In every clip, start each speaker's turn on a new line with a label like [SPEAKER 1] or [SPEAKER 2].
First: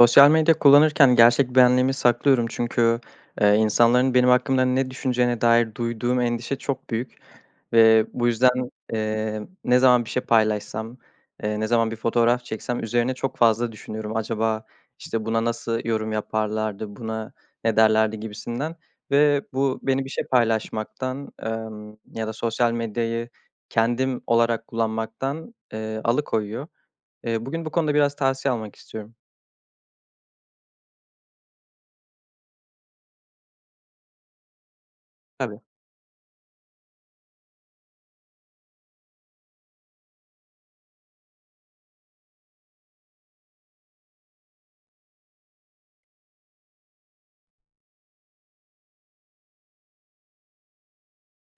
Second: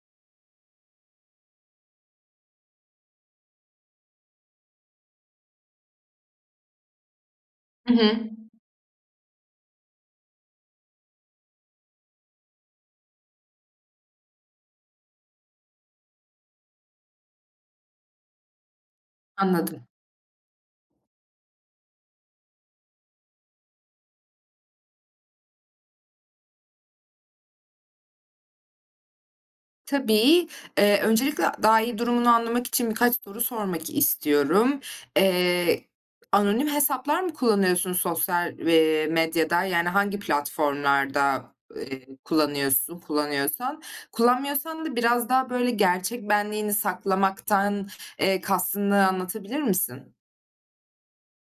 [SPEAKER 1] Sosyal medya kullanırken gerçek benliğimi saklıyorum. Çünkü, ııı, insanların benim hakkımda ne düşüneceğine dair duyduğum endişe çok büyük
[SPEAKER 2] Hı
[SPEAKER 1] ve
[SPEAKER 2] hı.
[SPEAKER 1] bu yüzden, ımm, ne zaman bir şey paylaşsam, eee, ne zaman bir fotoğraf çeksem üzerine çok fazla düşünüyorum. "Acaba, işte, buna nasıl yorum yaparlardı, buna ne derlerdi?" gibisinden ve bu
[SPEAKER 2] Anladım.
[SPEAKER 1] beni bir şey paylaşmaktan, ımm, ya da sosyal medyayı kendim olarak kullanmaktan, ııı, alıkoyuyor. Iıı, bugün bu konuda biraz tavsiye almak istiyorum.
[SPEAKER 2] Tabii. Iıı, öncelikle daha iyi durumunu anlamak için birkaç soru sormak istiyorum.
[SPEAKER 1] Tabii.
[SPEAKER 2] Eee, anonim hesaplar mı kullanıyorsun sosyal, eee, medyada, yani hangi platformlarda, ııı, kullanıyorsun, kullanıyorsan? Kullanmıyorsan da biraz daha böyle gerçek benliğini saklamaktan, eee, kastını anlatabilir misin?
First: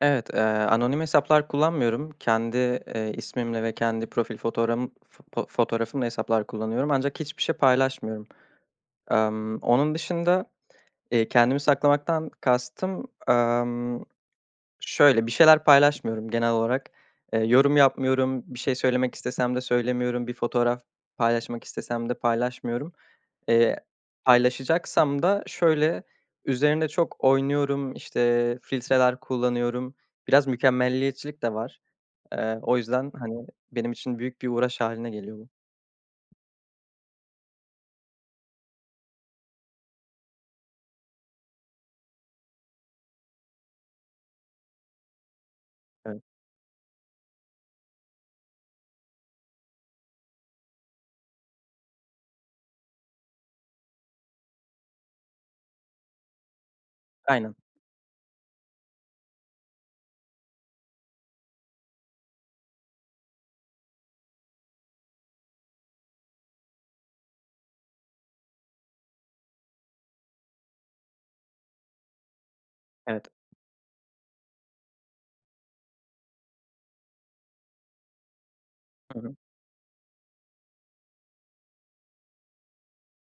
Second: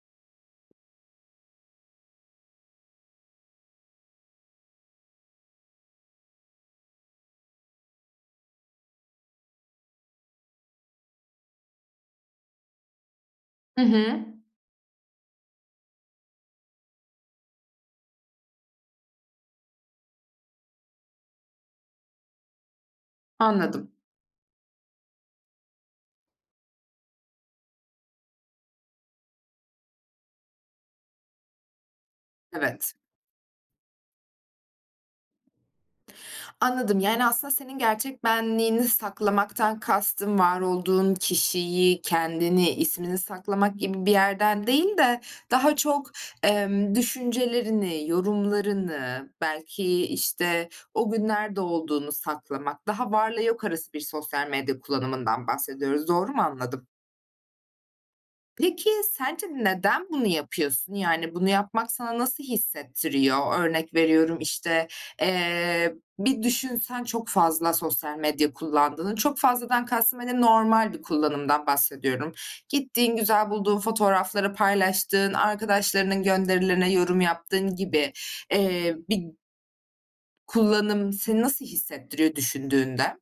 [SPEAKER 1] Evet, ııı, anonim hesaplar kullanmıyorum. Kendi, eee, ismimle ve kendi profil fotoğrağım fo fotoğrafımla hesaplar kullanıyorum ancak hiçbir şey paylaşmıyorum. Emm, onun dışında, eee, kendimi saklamaktan kastım,
[SPEAKER 2] Hı
[SPEAKER 1] ımm,
[SPEAKER 2] hı.
[SPEAKER 1] şöyle: Bir şeyler paylaşmıyorum genel olarak. Iıı, yorum yapmıyorum, bir şey söylemek istesem de söylemiyorum, bir fotoğraf paylaşmak istesem de paylaşmıyorum. Eee,
[SPEAKER 2] Anladım.
[SPEAKER 1] paylaşacaksam da şöyle: Üzerinde çok oynuyorum, işte, filtreler kullanıyorum. Biraz mükemmeliyetçilik de var. Eee, o
[SPEAKER 2] Evet.
[SPEAKER 1] yüzden, hani, benim için büyük bir uğraş hâline geliyor bu.
[SPEAKER 2] Anladım. Yani, aslında senin gerçek benliğini saklamaktan kastın, var olduğun kişiyi, kendini, ismini saklamak gibi bir yerden değil de daha çok,
[SPEAKER 1] Evet.
[SPEAKER 2] ımm, düşüncelerini, yorumlarını, belki, işte, o gün nerede olduğunu saklamak, daha varla yok arası sosyal medya kullanımından bahsediyoruz. Doğru mu anladım?
[SPEAKER 1] Aynen.
[SPEAKER 2] Peki sence neden bunu yapıyorsun? Yani bunu yapmak sana nasıl hissettiriyor? Örnek veriyorum, işte, eee, bir düşünsen çok fazla sosyal medya kullandığını, çok fazladan kastım hani normal bir kullanımdan bahsediyorum. Gittiğin,
[SPEAKER 1] Evet.
[SPEAKER 2] güzel bulduğun fotoğrafları paylaştığın, arkadaşlarının gönderilerine yorum yaptığın gibi, eee,
[SPEAKER 1] Hı
[SPEAKER 2] bir
[SPEAKER 1] hı.
[SPEAKER 2] kullanım seni nasıl hissettiriyor düşündüğünde?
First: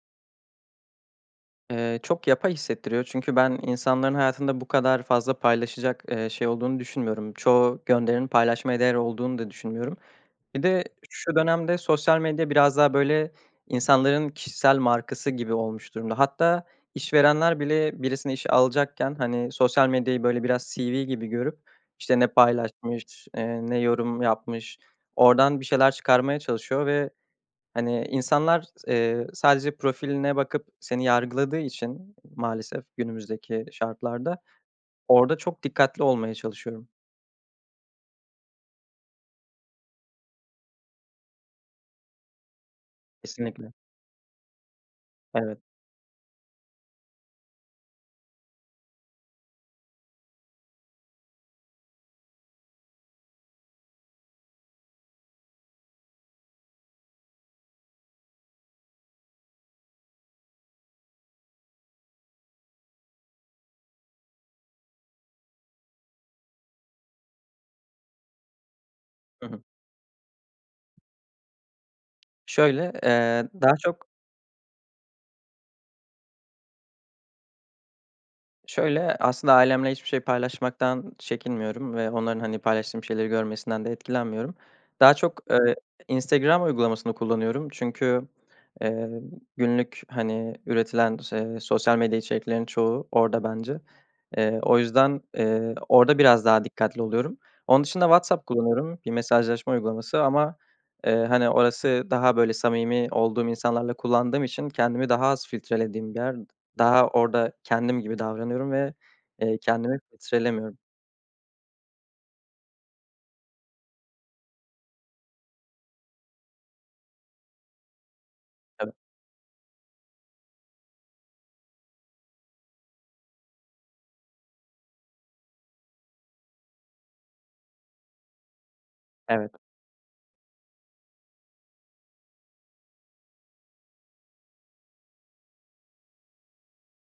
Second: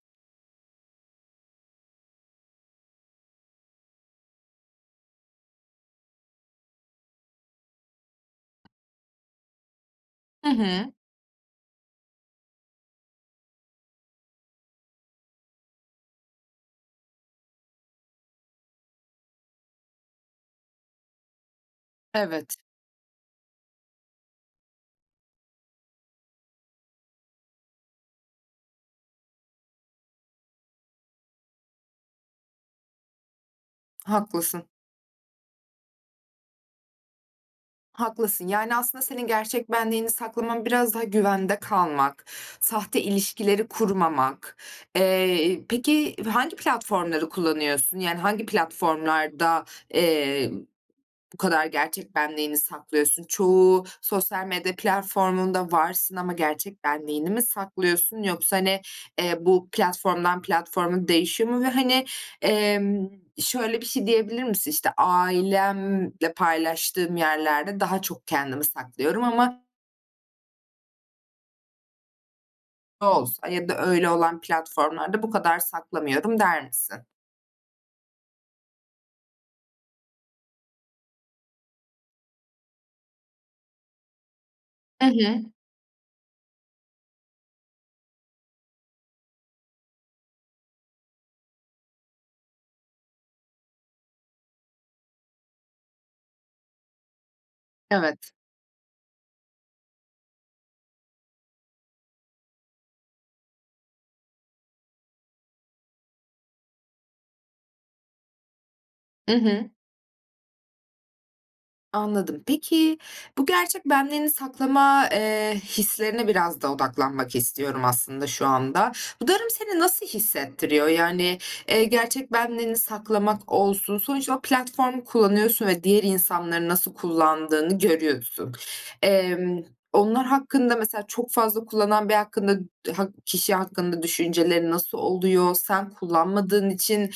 [SPEAKER 1] Eee, çok yapay hissettiriyor çünkü ben insanların hayatında bu kadar fazla paylaşacak, eee, şey olduğunu düşünmüyorum. Çoğu gönderinin paylaşmaya değer olduğunu da düşünmüyorum.
[SPEAKER 2] Hı
[SPEAKER 1] Bir de
[SPEAKER 2] hı.
[SPEAKER 1] şu dönemde sosyal medya biraz daha böyle insanların kişisel markası gibi olmuş durumda. Hatta işverenler bile birisini işe alacakken, hani, sosyal medyayı böyle biraz CV gibi görüp, işte, ne
[SPEAKER 2] Evet.
[SPEAKER 1] paylaşmış, eee, ne yorum yapmış, oradan bir şeyler çıkarmaya çalışıyor ve, hani, insanlar s eee, sadece profiline bakıp seni yargıladığı için maalesef günümüzdeki şartlarda,
[SPEAKER 2] Haklısın.
[SPEAKER 1] orada çok dikkatli olmaya çalışıyorum.
[SPEAKER 2] Haklısın. Yani, aslında senin gerçek benliğini saklaman biraz daha güvende kalmak, sahte ilişkileri
[SPEAKER 1] Kesinlikle.
[SPEAKER 2] kurmamak.
[SPEAKER 1] Evet.
[SPEAKER 2] Eee, peki, hangi platformları kullanıyorsun? Yani, hangi platformlarda, eee, bu kadar gerçek benliğini saklıyorsun? Çoğu sosyal medya platformunda varsın ama gerçek benliğini mi saklıyorsun yoksa, hani, eee, bu platformdan platforma değişiyor mu? Ve, hani, emm, şöyle bir şey diyebilir misin, işte, "Ailemle paylaştığım yerlerde daha çok kendimi saklıyorum
[SPEAKER 1] Hı hı.
[SPEAKER 2] ama"
[SPEAKER 1] Şöyle,
[SPEAKER 2] [unintelligible]
[SPEAKER 1] eee,
[SPEAKER 2] "Ya
[SPEAKER 1] daha
[SPEAKER 2] da
[SPEAKER 1] çok
[SPEAKER 2] öyle olan platformlarda bu kadar saklamıyorum." der misin?
[SPEAKER 1] Şöyle, aslında ailemle hiçbir şey paylaşmaktan çekinmiyorum ve onların, hani, paylaştığım şeyleri görmesinden de etkilenmiyorum.
[SPEAKER 2] Hı
[SPEAKER 1] Daha çok,
[SPEAKER 2] hı.
[SPEAKER 1] eee, Instagram uygulamasını kullanıyorum çünkü, eee, günlük, hani, üretilen ş eee, sosyal medya içeriklerinin çoğu orada bence. Eee, o yüzden, eee, orada biraz daha dikkatli oluyorum. Onun dışında
[SPEAKER 2] Evet.
[SPEAKER 1] WhatsApp kullanıyorum, bir mesajlaşma uygulaması ama, eee, hani, orası daha böyle samimi olduğum insanlarla kullandığım için kendimi daha az filtrelediğim bir yer daha orada kendim gibi davranıyorum ve,
[SPEAKER 2] Hı
[SPEAKER 1] eee,
[SPEAKER 2] hı.
[SPEAKER 1] kendimi filtrelemiyorum.
[SPEAKER 2] Anladım. Peki, bu gerçek benliğini saklama, eee, hislerine biraz da odaklanmak istiyorum aslında şu anda.
[SPEAKER 1] [unintelligible]
[SPEAKER 2] Bu durum seni nasıl hissettiriyor? Yani, eee, gerçek benliğini saklamak olsun, sonuçta o platformu kullanıyorsun ve diğer insanların nasıl kullandığını görüyorsun.
[SPEAKER 1] Evet.
[SPEAKER 2] Emm, onlar hakkında mesela çok fazla kullanan biri hakkında, hak kişi hakkında düşüncelerin nasıl oluyor? Sen kullanmadığın için,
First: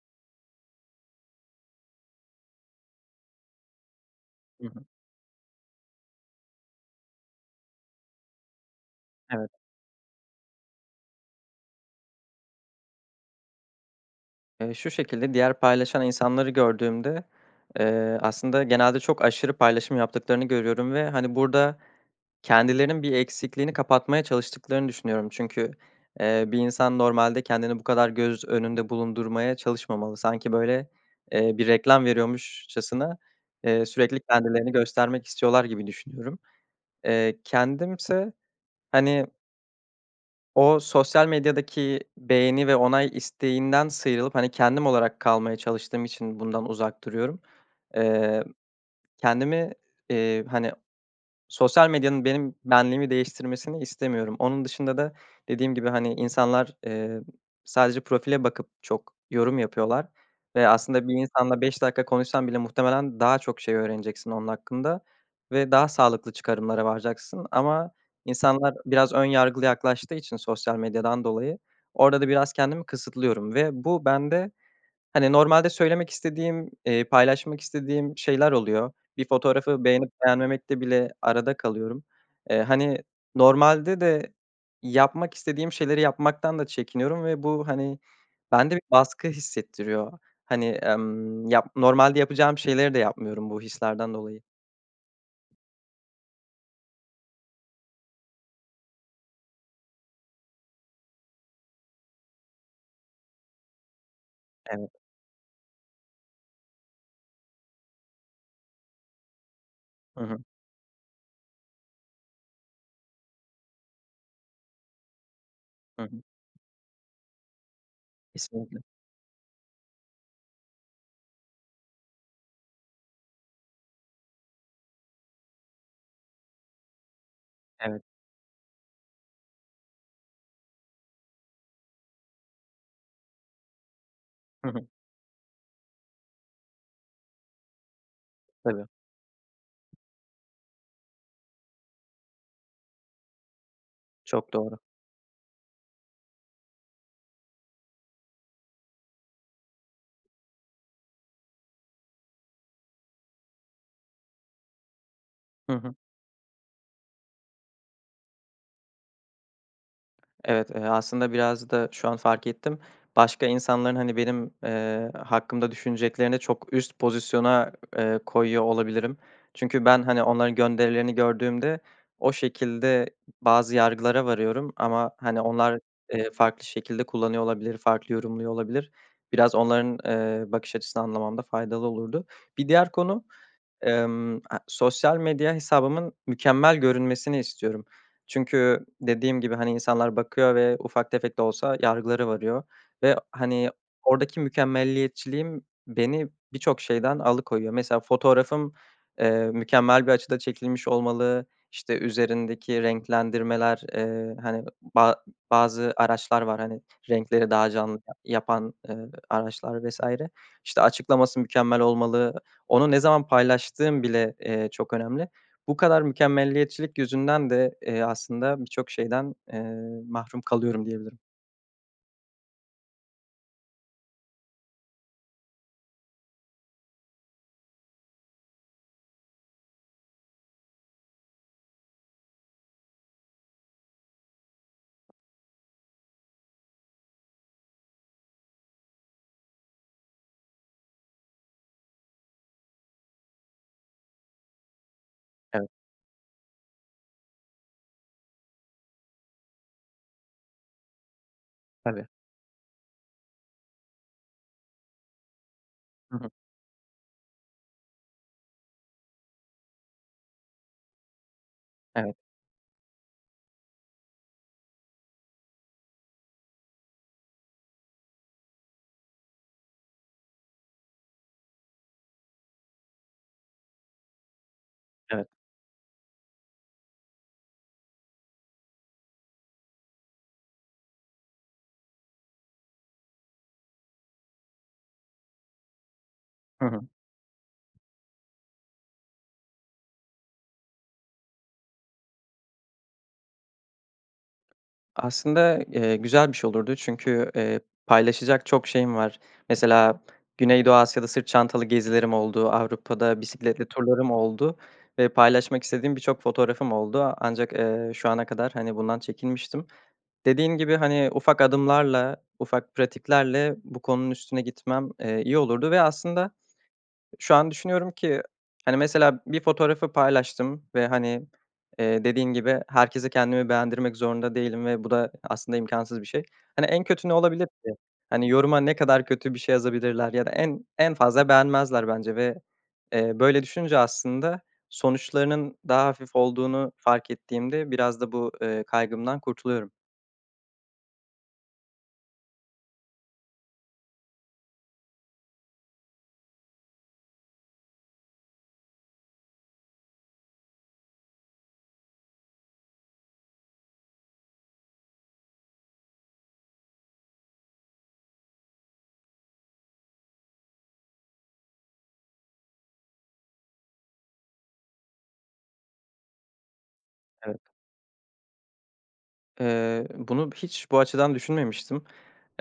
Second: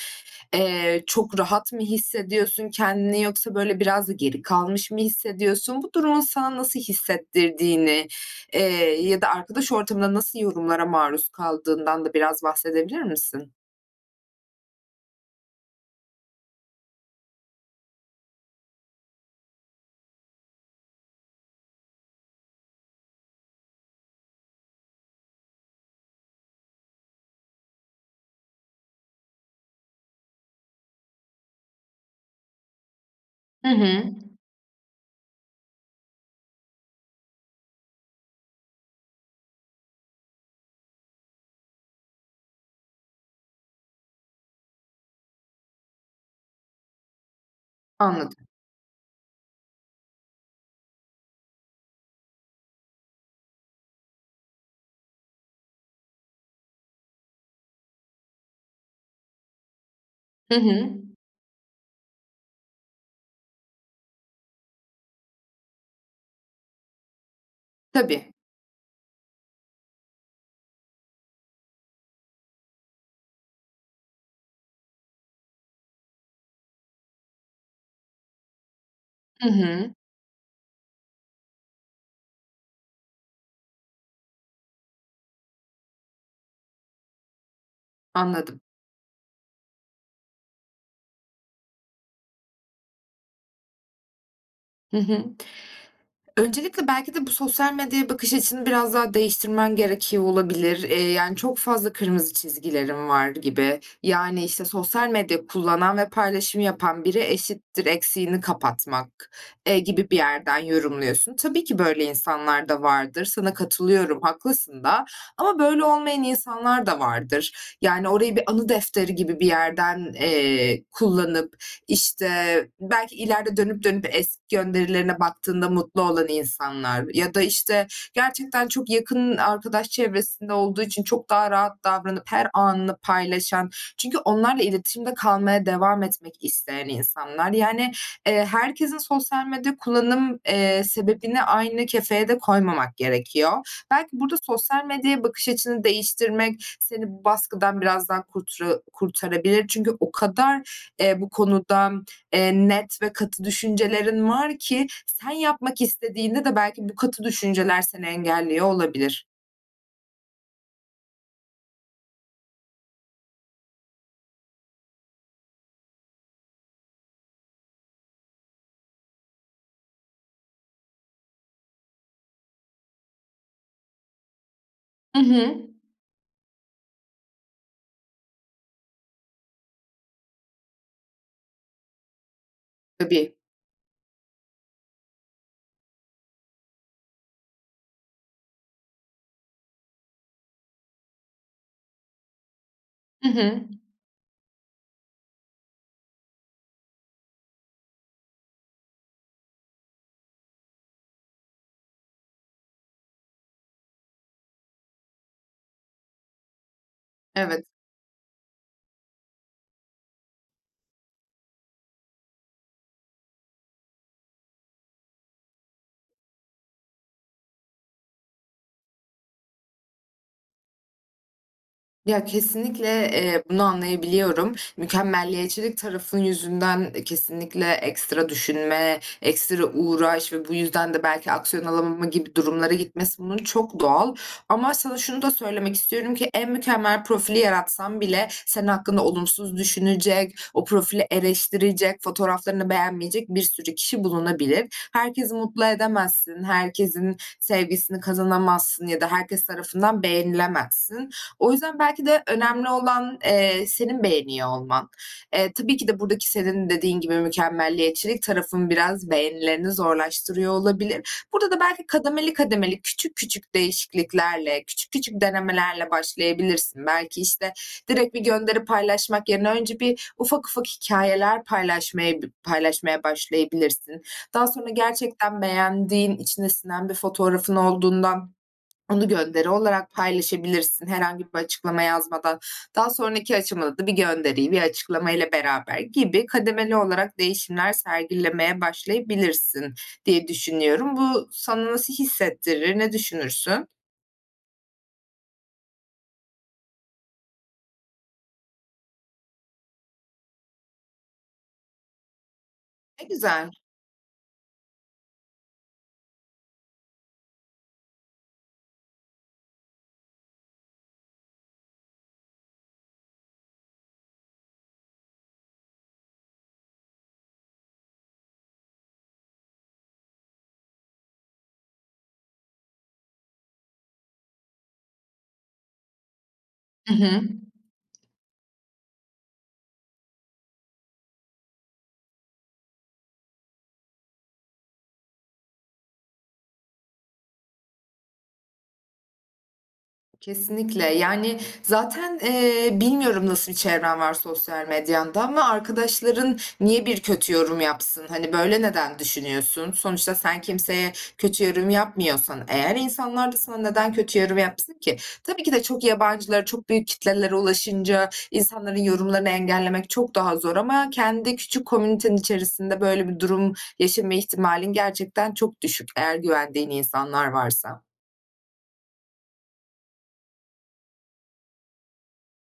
[SPEAKER 2] eee, çok rahat mı hissediyorsun kendini yoksa böyle biraz da geri
[SPEAKER 1] Hı hı.
[SPEAKER 2] kalmış mı hissediyorsun? Bu durumun sana nasıl hissettirdiğini, eee, ya da
[SPEAKER 1] Evet.
[SPEAKER 2] arkadaş ortamında nasıl yorumlara maruz kaldığından da biraz bahsedebilir misin?
[SPEAKER 1] Eee, şu şekilde; diğer paylaşan insanları gördüğümde, eee, aslında genelde çok aşırı paylaşım yaptıklarını görüyorum ve, hani, burada kendilerinin bir eksikliğini kapatmaya çalıştıklarını düşünüyorum çünkü, eee, bir insan normalde kendini bu kadar göz önünde bulundurmaya çalışmamalı. Sanki böyle, eee, bir reklam veriyormuşçasına,
[SPEAKER 2] Hı
[SPEAKER 1] eee,
[SPEAKER 2] hı.
[SPEAKER 1] sürekli kendilerini göstermek istiyorlar gibi düşünüyorum. Eee, kendim ise hani o sosyal medyadaki beğeni ve onay isteğinden sıyrılıp, hani, kendim olarak kalmaya çalıştığım için bundan uzak duruyorum. Eee,
[SPEAKER 2] Anladım.
[SPEAKER 1] kendimi, eee, hani, sosyal medyanın benim benliğimi değiştirmesini istemiyorum. Onun dışında da dediğim gibi hani insanlar, emm, sadece profile bakıp çok yorum yapıyorlar
[SPEAKER 2] Hı
[SPEAKER 1] ve
[SPEAKER 2] hı.
[SPEAKER 1] aslında bir insanla 5 dakika konuşsan bile muhtemelen daha çok şey öğreneceksin onun hakkında ve daha sağlıklı çıkarımlara varacaksın ama
[SPEAKER 2] Tabii.
[SPEAKER 1] insanlar biraz ön yargılı yaklaştığı için sosyal medyadan dolayı orada da biraz kendimi kısıtlıyorum ve bu bende hani normalde söylemek istediğim, eee, paylaşmak istediğim şeyler oluyor. Bir
[SPEAKER 2] Hı
[SPEAKER 1] fotoğrafı
[SPEAKER 2] hı.
[SPEAKER 1] beğenip beğenmemekte bile arada kalıyorum. Eee, hani normalde de yapmak istediğim şeyleri yapmaktan da çekiniyorum ve bu, hani,
[SPEAKER 2] Anladım.
[SPEAKER 1] bende bir baskı hissettiriyor. Hani, emm, yap normalde yapacağım şeyleri de yapmıyorum bu hislerden dolayı.
[SPEAKER 2] Hı hı. Öncelikle, belki de bu sosyal medyaya bakış açını biraz daha değiştirmen gerekiyor olabilir. Eee, yani çok fazla kırmızı çizgilerin var gibi. Yani, işte,
[SPEAKER 1] Evet.
[SPEAKER 2] sosyal medya kullanan ve paylaşım yapan biri eşittir eksiğini kapatmak, eee, gibi bir
[SPEAKER 1] Hı hı.
[SPEAKER 2] yerden yorumluyorsun. Tabii ki böyle insanlar da vardır, sana katılıyorum haklısın da. Ama böyle
[SPEAKER 1] Hı hı.
[SPEAKER 2] olmayan insanlar da vardır. Yani orayı bir anı
[SPEAKER 1] Kesinlikle.
[SPEAKER 2] defteri gibi bir yerden, eee, kullanıp, işte, belki ileride dönüp dönüp eski gönderilerine baktığında mutlu olan insanlar ya da, işte,
[SPEAKER 1] Evet.
[SPEAKER 2] gerçekten çok yakın arkadaş çevresinde olduğu için çok daha rahat davranıp her anını paylaşan çünkü onlarla
[SPEAKER 1] Hı hı.
[SPEAKER 2] iletişimde kalmaya devam etmek isteyen insanlar. Yani, eee,
[SPEAKER 1] Tabii.
[SPEAKER 2] herkesin sosyal medya kullanım, eee, sebebini aynı kefeye de koymamak gerekiyor. Belki burada
[SPEAKER 1] Çok doğru.
[SPEAKER 2] sosyal medyaya bakış açını değiştirmek seni baskıdan biraz daha kurtura kurtarabilir. Çünkü o kadar, eee, bu konuda, eee, net ve katı düşüncelerin var ki sen
[SPEAKER 1] Hı
[SPEAKER 2] yapmak
[SPEAKER 1] hı.
[SPEAKER 2] istediğinde de belki bu katı düşünceler seni engelliyor olabilir.
[SPEAKER 1] Evet, eee, aslında biraz da şu an fark ettim başka insanların hani benim, eee, hakkımda düşüneceklerini çok üst pozisyona, eee, koyuyor olabilirim. Çünkü ben, hani, onların gönderilerini gördüğümde o şekilde bazı yargılara varıyorum ama,
[SPEAKER 2] Hı
[SPEAKER 1] hani,
[SPEAKER 2] hı.
[SPEAKER 1] onlar, eee, farklı şekilde kullanıyor olabilir, farklı yorumluyor olabilir. Biraz onların, eee, bakış açısını anlamamda faydalı olurdu. Bir diğer konu,
[SPEAKER 2] Tabii.
[SPEAKER 1] emm, aaa, sosyal medya hesabımın mükemmel görünmesini istiyorum. Çünkü dediğim gibi, hani, insanlar bakıyor ve ufak tefek de olsa yargılara varıyor ve
[SPEAKER 2] Hı hı.
[SPEAKER 1] hani oradaki mükemmeliyetçiliğim beni birçok şeyden alıkoyuyor. Mesela fotoğrafım, eee, mükemmel bir açıda çekilmiş olmalı, işte, üzerindeki renklendirmeler, eee, hani, ba bazı araçlar var, hani, renkleri
[SPEAKER 2] Evet.
[SPEAKER 1] daha canlı ya yapan, eee, araçlar vs. işte, açıklaması mükemmel olmalı. Onu ne zaman paylaştığım bile, eee, çok önemli. Bu kadar mükemmeliyetçilik yüzünden de, eee, aslında birçok şeyden, eee, mahrum kalıyorum diyebilirim.
[SPEAKER 2] Ya, kesinlikle, eee, bunu anlayabiliyorum. Mükemmeliyetçilik tarafın yüzünden, eee, kesinlikle ekstra düşünme, ekstra uğraş ve bu yüzden de belki aksiyon alamama gibi durumlara gitmesi, bunun çok doğal. Ama sana şunu da söylemek istiyorum ki, en mükemmel profili yaratsan bile senin hakkında olumsuz düşünecek, o profili eleştirecek, fotoğraflarını beğenmeyecek bir sürü kişi bulunabilir. Herkesi mutlu
[SPEAKER 1] Evet.
[SPEAKER 2] edemezsin, herkesin sevgisini kazanamazsın ya da herkes tarafından beğenilemezsin. O yüzden belki
[SPEAKER 1] Tabii.
[SPEAKER 2] de önemli olan, eee, senin beğeniyor olman. Eee, tabii ki de
[SPEAKER 1] Hı
[SPEAKER 2] buradaki
[SPEAKER 1] hı.
[SPEAKER 2] senin dediğin gibi mükemmeliyetçilik tarafın biraz beğenilerini zorlaştırıyor olabilir. Burada da belki
[SPEAKER 1] Evet.
[SPEAKER 2] kademeli kademeli, küçük küçük değişikliklerle, küçük küçük denemelerle başlayabilirsin. Belki işte direkt bir gönderi paylaşmak yerine önce bir ufak ufak hikayeler paylaşmaya bı paylaşmaya başlayabilirsin. Daha sonra
[SPEAKER 1] Evet.
[SPEAKER 2] gerçekten beğendiğin, içine sinen bir fotoğrafın olduğundan onu gönderi olarak paylaşabilirsin, herhangi bir açıklama yazmadan. Daha sonraki aşamada da bir gönderiyi, bir açıklamayla beraber gibi
[SPEAKER 1] Hı
[SPEAKER 2] kademeli
[SPEAKER 1] hı.
[SPEAKER 2] olarak değişimler sergilemeye başlayabilirsin diye düşünüyorum. Bu sana nasıl hissettirir, ne düşünürsün?
[SPEAKER 1] Aslında, eee ,güzel bir şey olurdu. Çünkü, eee, paylaşacak çok şeyim var. Mesela Güneydoğu Asya'da sırt çantalı gezilerim oldu,
[SPEAKER 2] Eee,
[SPEAKER 1] Avrupa'da
[SPEAKER 2] güzel.
[SPEAKER 1] bisikletli turlarım oldu ve paylaşmak istediğim birçok fotoğrafım oldu. Ancak, eee, şu ana kadar, hani, bundan çekinmiştim. Dediğim gibi, hani, ufak adımlarla, ufak pratiklerle bu konunun üstüne gitmem, eee, iyi olurdu ve aslında şu an düşünüyorum ki, hani, mesela bir fotoğrafı paylaştım ve, hani, eee, dediğin gibi herkese kendimi beğendirmek zorunda değilim ve bu da aslında imkânsız bir şey. Hani, en
[SPEAKER 2] Hı
[SPEAKER 1] kötü ne
[SPEAKER 2] hı.
[SPEAKER 1] olabilir ki? Hani, yoruma ne kadar kötü bir şey yazabilirler ya da en en fazla beğenmezler, bence ve, eee, böyle düşünce aslında sonuçlarının daha hafif olduğunu fark ettiğimde biraz da bu, eee, kaygımdan kurtuluyorum.
[SPEAKER 2] Kesinlikle, yani, zaten, eee, bilmiyorum nasıl bir çevren var sosyal medyanda ama arkadaşların niye bir kötü yorum yapsın? Hani, böyle neden düşünüyorsun? Sonuçta sen kimseye kötü yorum yapmıyorsan, eğer insanlar da sana neden kötü yorum yapsın ki? Tabii ki de çok yabancılara, çok büyük kitlelere ulaşınca insanların yorumlarını engellemek çok daha zor ama kendi küçük komünitenin içerisinde böyle bir durum yaşama ihtimalin gerçekten çok düşük, eğer güvendiğin insanlar
[SPEAKER 1] Evet.
[SPEAKER 2] varsa.
[SPEAKER 1] Eee, bunu bi hiç bu açıdan düşünmemişti.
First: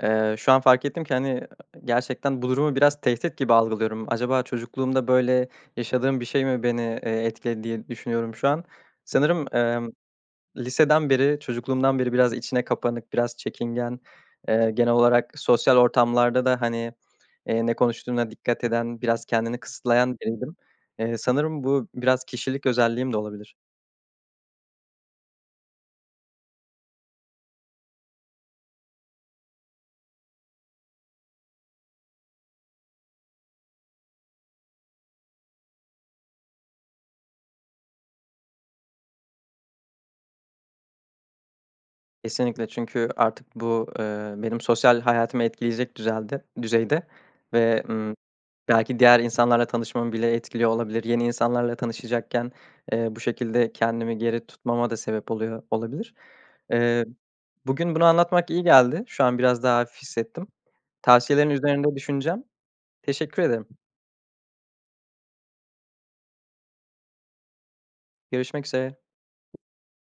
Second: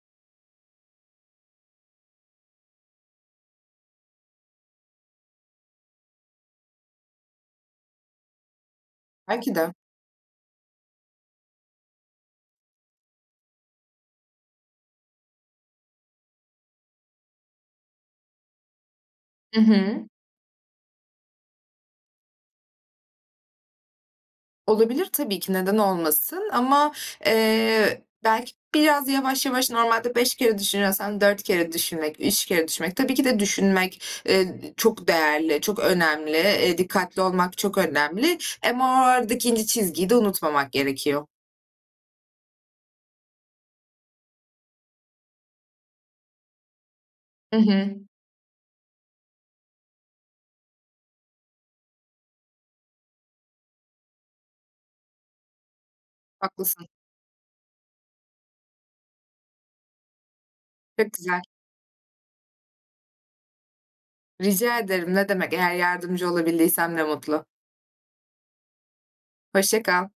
[SPEAKER 1] Eee, şu an fark ettim ki, hani, eee, gerçekten bu durumu biraz tehdit gibi algılıyorum. Acaba çocukluğumda böyle yaşadığım bir şey mi beni, eee, etkiledi diye düşünüyorum şu an.
[SPEAKER 2] Belki
[SPEAKER 1] Sanırım,
[SPEAKER 2] de.
[SPEAKER 1] emm, liseden beri, çocukluğumdan beri biraz içine kapanık, biraz çekingen, eee, genel olarak sosyal ortamlarda da, hani, eee, ne konuştuğuna dikkat eden, biraz
[SPEAKER 2] I
[SPEAKER 1] kendini
[SPEAKER 2] hı.
[SPEAKER 1] kısıtlayan biriydim. Eee, sanırım bu biraz kişilik özelliğim de olabilir.
[SPEAKER 2] Olabilir, tabii ki, neden olmasın; ama, eee, belki biraz yavaş yavaş, normalde 5 kere düşünüyorsan 4 kere düşünmek, 3 kere düşünmek. Tabii ki de düşünmek, eee, d çok değerli, çok önemli; eee, dikkatli olmak çok önemli. Hem, o, aradaki ince çizgiyi de unutmamak gerekiyor.
[SPEAKER 1] Kesinlikle, çünkü artık bu, eee, benim sosyal hayatımı etkileyecek düzelde düzeyde
[SPEAKER 2] I
[SPEAKER 1] ve,
[SPEAKER 2] hı.
[SPEAKER 1] ııı, belki diğer insanlarla tanışmamı bile etkiliyor olabilir. Yeni insanlarla tanışacakken, eee, bu şekilde kendimi geri tutmama da sebep oluyor olabilir.
[SPEAKER 2] Haklısın.
[SPEAKER 1] Eee, bugün bunu anlatmak iyi geldi. Şu an biraz daha hafif hissettim.
[SPEAKER 2] Pek güzel.
[SPEAKER 1] Tavsiyelerin üzerinde düşüneceğim. Teşekkür ederim.
[SPEAKER 2] Rica ederim, ne demek. Eğer yardımcı olabildiysem, ne mutlu.
[SPEAKER 1] Görüşmek üzere.
[SPEAKER 2] Hoşça kal.